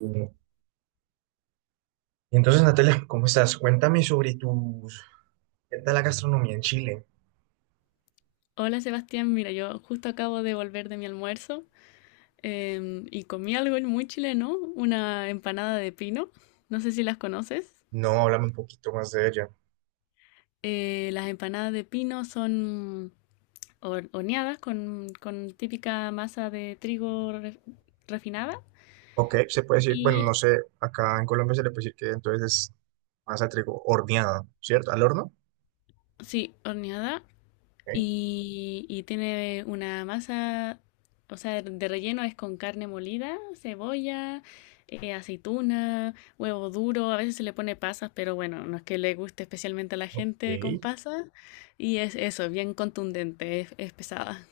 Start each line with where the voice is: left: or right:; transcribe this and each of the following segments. right: Y entonces, Natalia, ¿cómo estás? Cuéntame sobre tus... ¿Qué tal la gastronomía en Chile?
left: Hola Sebastián, mira, yo justo acabo de volver de mi almuerzo y comí algo muy chileno, una empanada de pino. No sé si las conoces.
right: No, háblame un poquito más de ella.
left: Las empanadas de pino son horneadas con típica masa de trigo refinada.
right: Ok, se puede decir, bueno,
left: Y
right: no sé, acá en Colombia se le puede decir que entonces es masa de trigo horneada, ¿cierto? ¿Al horno?
left: sí, horneada.
right: Ok,
left: Y tiene una masa, o sea, de relleno es con carne molida, cebolla, aceituna, huevo duro, a veces se le pone pasas, pero bueno, no es que le guste especialmente a la
right: ok,
left: gente con pasas. Y es eso, bien contundente, es pesada.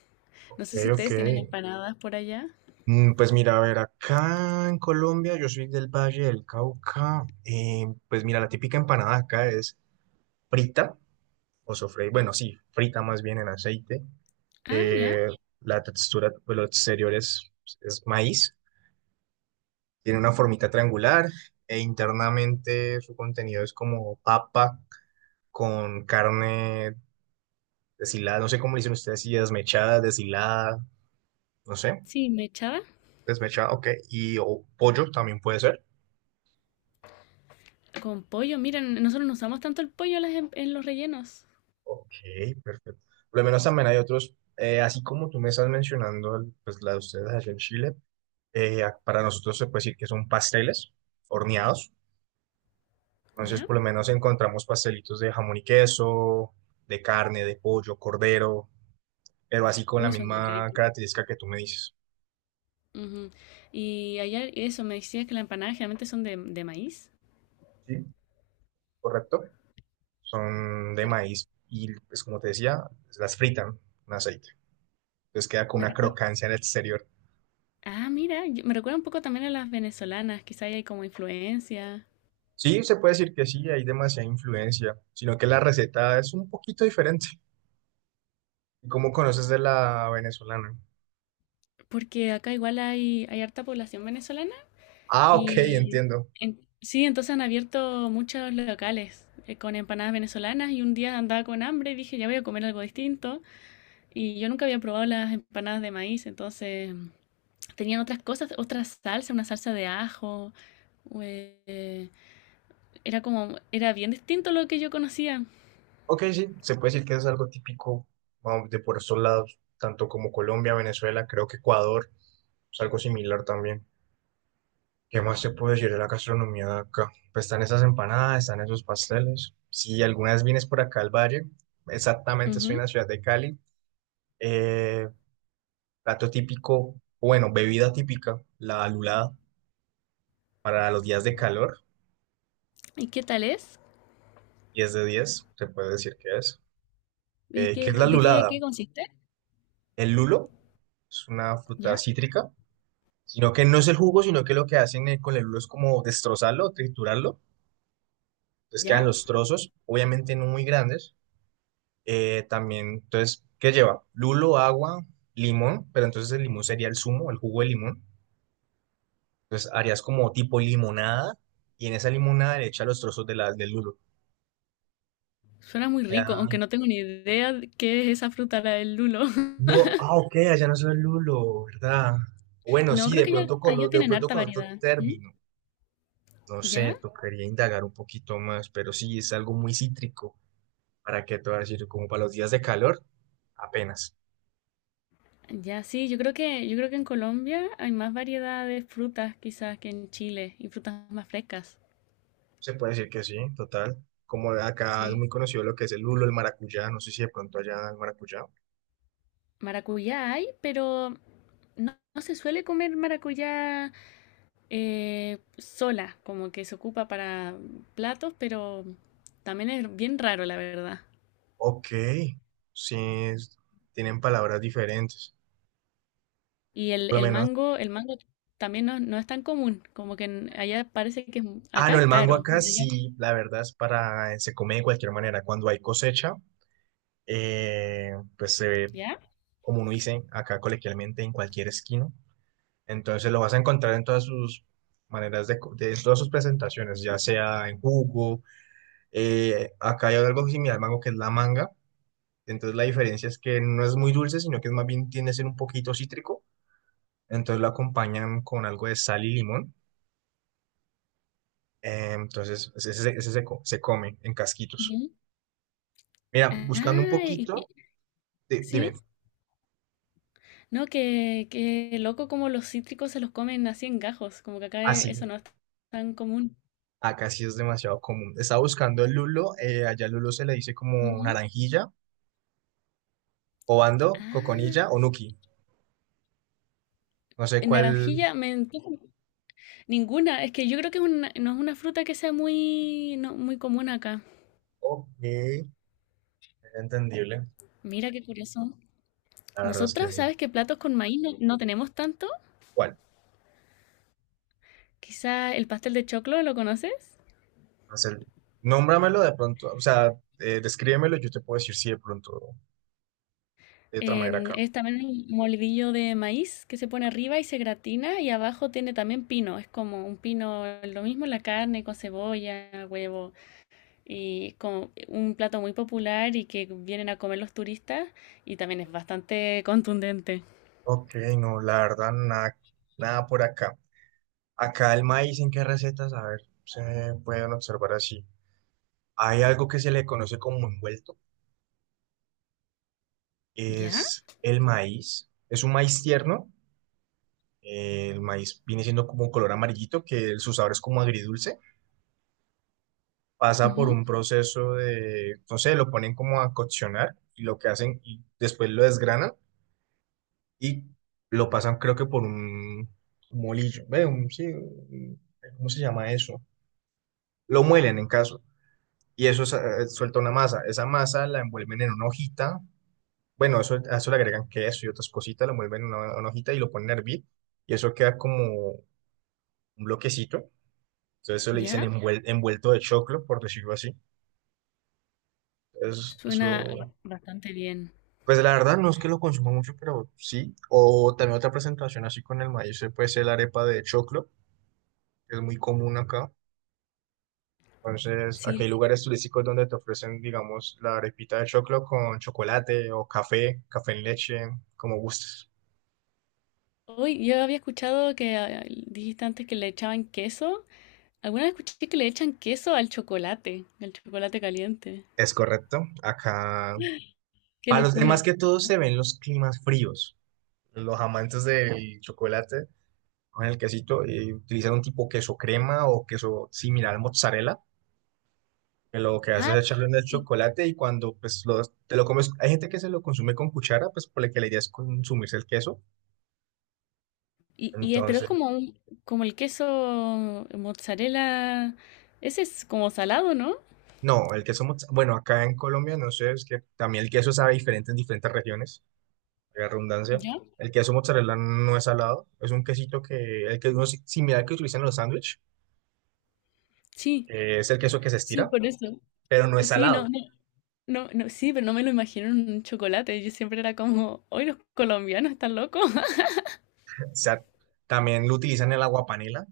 left: No sé si
right: ok.
left: ustedes tienen empanadas por allá.
right: Pues mira, a ver, acá en Colombia, yo soy del Valle del Cauca, pues mira, la típica empanada acá es frita, o sofrey, bueno, sí, frita más bien en aceite.
left: Ah, ya,
right: Eh, la textura, pues lo exterior es maíz, tiene una formita triangular e internamente su contenido es como papa con carne deshilada, no sé cómo le dicen ustedes, si desmechada, deshilada, no sé,
left: sí, me echaba
right: desmechada, ok, y o pollo también puede ser.
left: con pollo. Miren, nosotros no usamos tanto el pollo en, en los rellenos.
right: Ok, perfecto. Por lo menos también hay otros, así como tú me estás mencionando, pues la de ustedes allá en Chile, para nosotros se puede decir que son pasteles horneados. Entonces,
left: ¿Ya?
right: por lo menos encontramos pastelitos de jamón y queso, de carne, de pollo, cordero, pero así con la
left: Uy, son
right: misma
left: ricos.
right: característica que tú me dices.
left: Ujú. Y allá eso, me decías que las empanadas generalmente son de maíz.
right: Sí, correcto. Son de
left: Sí.
right: maíz y, pues como te decía, las fritan en aceite. Entonces queda con
left: Me
right: una
left: recuerda.
right: crocancia en el exterior.
left: Ah, mira, me recuerda un poco también a las venezolanas, quizá ahí hay como influencia.
right: Sí, se puede decir que sí, hay demasiada influencia, sino que la receta es un poquito diferente. ¿Cómo conoces de la venezolana?
left: Porque acá igual hay, hay harta población venezolana
right: Ah, ok,
left: y
right: entiendo.
left: sí, entonces han abierto muchos locales con empanadas venezolanas y un día andaba con hambre y dije, ya voy a comer algo distinto. Y yo nunca había probado las empanadas de maíz, entonces tenían otras cosas, otra salsa, una salsa de ajo. Era bien distinto a lo que yo conocía.
right: Ok, sí, se puede decir que es algo típico vamos, de por estos lados, tanto como Colombia, Venezuela, creo que Ecuador, es algo similar también. ¿Qué más se puede decir de la gastronomía de acá? Pues están esas empanadas, están esos pasteles. Si alguna vez vienes por acá al valle, exactamente estoy en
left: Ujú.
right: la ciudad de Cali, eh, plato típico, bueno, bebida típica, la lulada para los días de calor,
left: ¿Y qué tal es?
right: 10 de 10 se puede decir que es.
left: ¿Y
right: ¿Qué es
left: qué,
right: la
left: de qué,
right: lulada?
left: qué consiste?
right: El lulo es una fruta
left: ¿Ya?
right: cítrica, sino que no es el jugo, sino que lo que hacen con el lulo es como destrozarlo, triturarlo, entonces
left: ¿Ya?
right: quedan los trozos, obviamente no muy grandes. También, entonces, ¿qué lleva? Lulo, agua, limón, pero entonces el limón sería el zumo, el jugo de limón. Entonces harías como tipo limonada y en esa limonada le echas los trozos de del lulo.
left: Suena muy rico, aunque
right: Ya.
left: no tengo ni idea de qué es esa fruta, la del lulo.
right: No, ah, ok, allá no soy lulo, ¿verdad? Bueno,
left: No,
right: sí,
left: creo
right: de
left: que ya,
right: pronto con,
left: allá
right: de
left: tienen
right: pronto
left: harta
right: con otro
left: variedad. ¿Mm?
right: término. No sé,
left: ¿Ya?
right: tocaría indagar un poquito más, pero sí, es algo muy cítrico. ¿Para qué te voy a decir? Como para los días de calor, apenas.
left: Ya, sí, yo creo que en Colombia hay más variedad de frutas quizás que en Chile y frutas más frescas.
right: Se puede decir que sí, total. Como acá es
left: Sí.
right: muy conocido lo que es el lulo, el maracuyá, no sé si de pronto allá el maracuyá.
left: Maracuyá hay, pero no, no se suele comer maracuyá sola, como que se ocupa para platos, pero también es bien raro, la verdad.
right: Ok, sí, es- tienen palabras diferentes.
left: Y
right: Por lo menos.
left: el mango también no, no es tan común, como que allá parece que es,
right: Ah,
left: acá
right: no,
left: es
right: el mango
left: caro, ¿no?
right: acá
left: Allá-
right: sí, la verdad es para, se come de cualquier manera. Cuando hay cosecha, pues se ve,
left: ¿ya?
right: como uno dice acá coloquialmente, en cualquier esquina. Entonces lo vas a encontrar en todas sus maneras de, de todas sus presentaciones, ya sea en jugo. Acá hay algo similar al mango que es la manga. Entonces la diferencia es que no es muy dulce, sino que es más bien tiende a ser un poquito cítrico. Entonces lo acompañan con algo de sal y limón. Entonces ese se come en casquitos.
left: Ujú.
right: Mira, buscando un
left: Ah,
right: poquito, dime,
left: sí, no, que loco como los cítricos se los comen así en gajos, como que acá eso
right: así.
left: no es tan común.
right: Acá sí es demasiado común. Estaba buscando el lulo, allá el lulo se le dice como
left: Ujú.
right: naranjilla, obando,
left: Ah,
right: coconilla o nuki. No sé
left: en
right: cuál.
left: naranjilla me Ninguna, es que yo creo que es no es una fruta que sea muy, no, muy común acá.
right: Ok, es entendible.
left: Mira qué curioso.
right: La verdad es que
left: Nosotros,
right: sí.
left: ¿sabes qué platos con maíz no, no tenemos tanto?
right: ¿Cuál?
left: Quizá el pastel de choclo, ¿lo conoces?
right: Haz el. Nómbramelo de pronto, o sea, descríbemelo, yo te puedo decir si de pronto de otra manera acá.
left: Es también un molidillo de maíz que se pone arriba y se gratina y abajo tiene también pino. Es como un pino, lo mismo la carne con cebolla, huevo y como un plato muy popular y que vienen a comer los turistas y también es bastante contundente.
right: Ok, no, la verdad, nada, nada por acá. Acá el maíz, ¿en qué recetas? A ver, se pueden observar así. Hay algo que se le conoce como envuelto.
left: ¿Ya?
right: Es el maíz. Es un maíz tierno. El maíz viene siendo como un color amarillito, que su sabor es como agridulce. Pasa por
left: Ujú.
right: un proceso de, no sé, lo ponen como a coccionar y lo que hacen y después lo desgranan y lo pasan creo que por un molillo. Ve, sí, ¿cómo se llama eso? Lo muelen en caso. Y eso suelta una masa. Esa masa la envuelven en una hojita. Bueno, eso, a eso le agregan queso y otras cositas, lo mueven en una hojita y lo ponen a hervir. Y eso queda como un bloquecito. Entonces eso le dicen
left: ¿Ya?
right: envuelto de choclo, por decirlo así.
left: Suena
right: Eso,
left: bastante bien.
right: pues la verdad no es que lo consuma mucho, pero sí. O también otra presentación así con el maíz, puede ser la arepa de choclo, que es muy común acá. Entonces, aquí hay
left: Sí,
right: lugares turísticos donde te ofrecen, digamos, la arepita de choclo con chocolate o café, café en leche, como gustes.
left: hoy yo había escuchado que ah, dijiste antes que le echaban queso. Alguna vez escuché que le echan queso al chocolate caliente.
right: Es correcto. Acá
left: Qué
right: para los demás
left: locura.
right: que todos se ven los climas fríos, los amantes del chocolate con el quesito y utilizan un tipo queso crema o queso similar al mozzarella, que lo que hace
left: Ah,
right: es echarle en el
left: y,
right: chocolate y cuando pues te lo comes, hay gente que se lo consume con cuchara, pues por la que la idea es consumirse el queso.
left: y pero es
right: Entonces,
left: como un, como el queso mozzarella. Ese es como salado, ¿no?
right: no, el queso, bueno, acá en Colombia, no sé, es que también el queso sabe diferente en diferentes regiones, la redundancia.
left: ¿Ya?
right: El queso mozzarella no es salado, es un quesito que, el que es similar al que utilizan en los sándwiches.
left: Sí,
right: Es el queso que se
left: sí,
right: estira,
left: por eso.
right: pero no es
left: Sí,
right: salado.
left: no, sí, pero no me lo imagino en un chocolate. Yo siempre era como, hoy los colombianos están locos.
right: O sea, también lo utilizan el agua panela.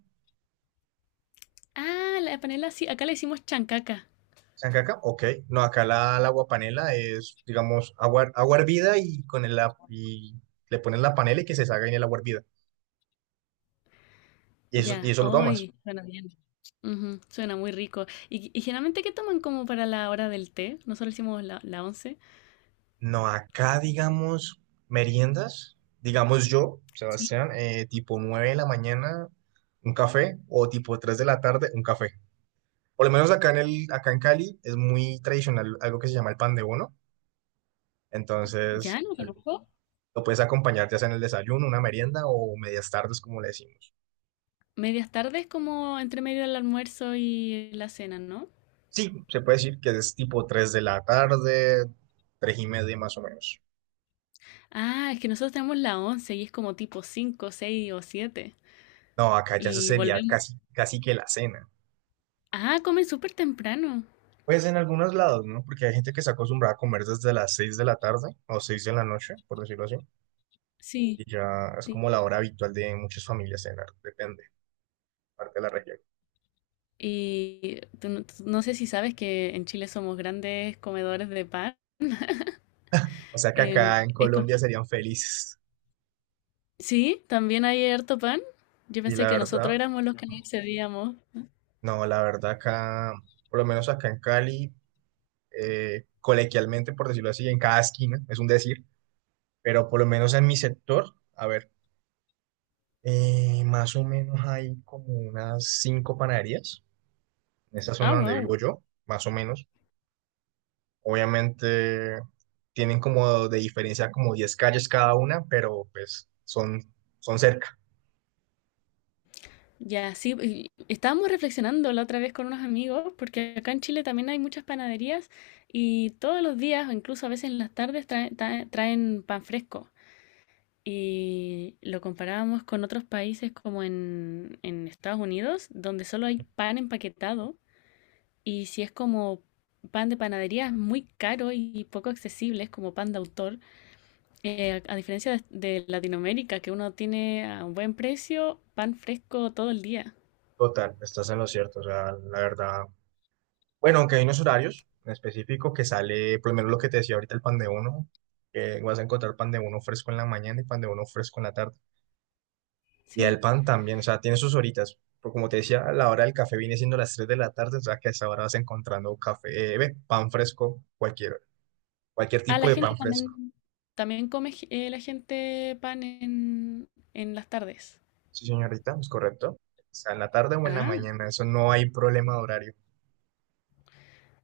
left: Ah, la panela sí, acá le decimos chancaca.
right: ¿Saben que acá? Ok. No, acá la agua panela es, digamos, agua hervida y, con el, y le ponen la panela y que se salga en el agua hervida. Y eso, y
left: Ya,
right: eso lo tomas.
left: hoy suena bien. Ujú, suena muy rico. Y generalmente qué toman como para la hora del té? Nosotros hicimos la once.
right: No, acá, digamos, meriendas, digamos yo,
left: Sí.
right: Sebastián, tipo 9 de la mañana, un café, o tipo 3 de la tarde, un café. Por lo menos acá en Cali es muy tradicional algo que se llama el pan de bono. Entonces,
left: Ya, no conozco.
right: lo puedes acompañar ya sea en el desayuno, una merienda o medias tardes, como le decimos.
left: ¿Medias tardes como entre medio del almuerzo y la cena, no?
right: Sí, se puede decir que es tipo 3 de la tarde, 3 y media más o menos.
left: Ah, es que nosotros tenemos la once y es como tipo 5, 6 o siete.
right: No, acá ya se
left: Y
right: sería
left: volvemos.
right: casi, casi que la cena.
left: Ah, comen súper temprano.
right: Pues en algunos lados, ¿no? Porque hay gente que se acostumbra a comer desde las 6 de la tarde o 6 de la noche, por decirlo así.
left: Sí.
right: Y ya es
left: Sí.
right: como la hora habitual de muchas familias cenar, depende, parte de la región.
left: Tú no sé si sabes que en Chile somos grandes comedores de pan.
right: O sea que
left: En
right: acá en
left: Esco-
right: Colombia serían felices.
left: Sí, también hay harto pan. Yo
right: Y
left: pensé
right: la
left: que
right: verdad,
left: nosotros éramos los que no accedíamos.
right: no, la verdad acá, por lo menos acá en Cali, colequialmente, por decirlo así, en cada esquina, es un decir, pero por lo menos en mi sector, a ver, más o menos hay como unas cinco panaderías en esa
left: Ah,
right: zona donde
left: wow.
right: vivo yo, más o menos. Obviamente tienen como de diferencia como 10 calles cada una, pero pues son, cerca.
left: Ya, sí, y estábamos reflexionando la otra vez con unos amigos, porque acá en Chile también hay muchas panaderías y todos los días, o incluso a veces en las tardes, traen pan fresco. Y lo comparábamos con otros países como en Estados Unidos, donde solo hay pan empaquetado y si es como pan de panadería es muy caro y poco accesible, es como pan de autor. A diferencia de Latinoamérica, que uno tiene a un buen precio pan fresco todo el día.
right: Total, estás en lo cierto, o sea, la verdad. Bueno, aunque hay unos horarios en específico que sale, por lo menos lo que te decía ahorita, el pan de uno, que vas a encontrar pan de uno fresco en la mañana y pan de uno fresco en la tarde. Y el
left: Sí.
right: pan también, o sea, tiene sus horitas. Pero como te decía, la hora del café viene siendo las 3 de la tarde, o sea que a esa hora vas encontrando café, pan fresco, cualquier
left: Ah,
right: tipo
left: la
right: de
left: gente
right: pan fresco.
left: también, también come la gente pan en las tardes.
right: Sí, señorita, es correcto. O sea, en la tarde o en la
left: Ah,
right: mañana, eso no hay problema de horario.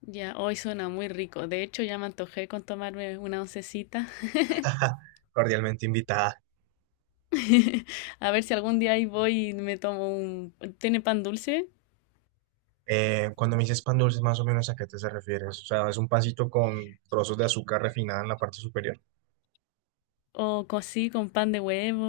left: ya, hoy suena muy rico. De hecho, ya me antojé con tomarme una oncecita.
right: Cordialmente invitada.
left: A ver si algún día ahí voy y me tomo un... ¿Tiene pan dulce?
right: Cuando me dices pan dulce, más o menos a qué te se refieres. O sea, es un pancito con trozos de azúcar refinada en la parte superior.
left: ¿O co- así con pan de huevo?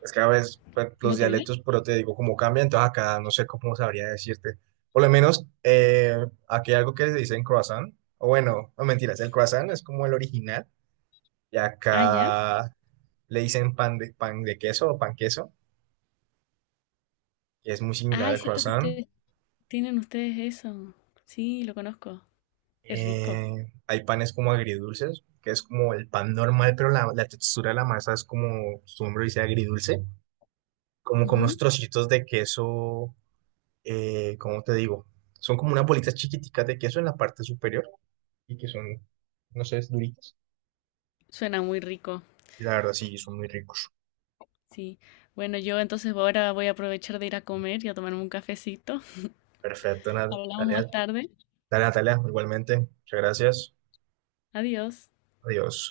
right: Es que a veces pues, los
left: ¿No tiene?
right: dialectos, pero te digo, como cambian, entonces acá no sé cómo sabría decirte. Por lo menos, aquí hay algo que se dice en croissant, o bueno, no mentiras, el croissant es como el original, y
left: Ah, ya.
right: acá le dicen pan de queso o pan queso, que es muy similar
left: Ah, es
right: al
left: cierto que
right: croissant.
left: ustedes tienen ustedes eso. Sí, lo conozco. Es rico.
right: Hay panes como agridulces, que es como el pan normal, pero la textura de la masa es como, su nombre dice agridulce, como con unos
left: Ujú.
right: trocitos de queso. ¿Cómo te digo? Son como unas bolitas chiquiticas de queso en la parte superior y que son, no sé, es duritas.
left: Suena muy rico.
right: Y la verdad, sí, son muy ricos.
left: Sí. Bueno, yo entonces ahora voy a aprovechar de ir a comer y a tomarme un cafecito.
right: Perfecto,
left: Hablamos
right: Natalia.
left: más tarde.
right: Dale, Natalia, igualmente. Muchas gracias.
left: Adiós.
right: Adiós.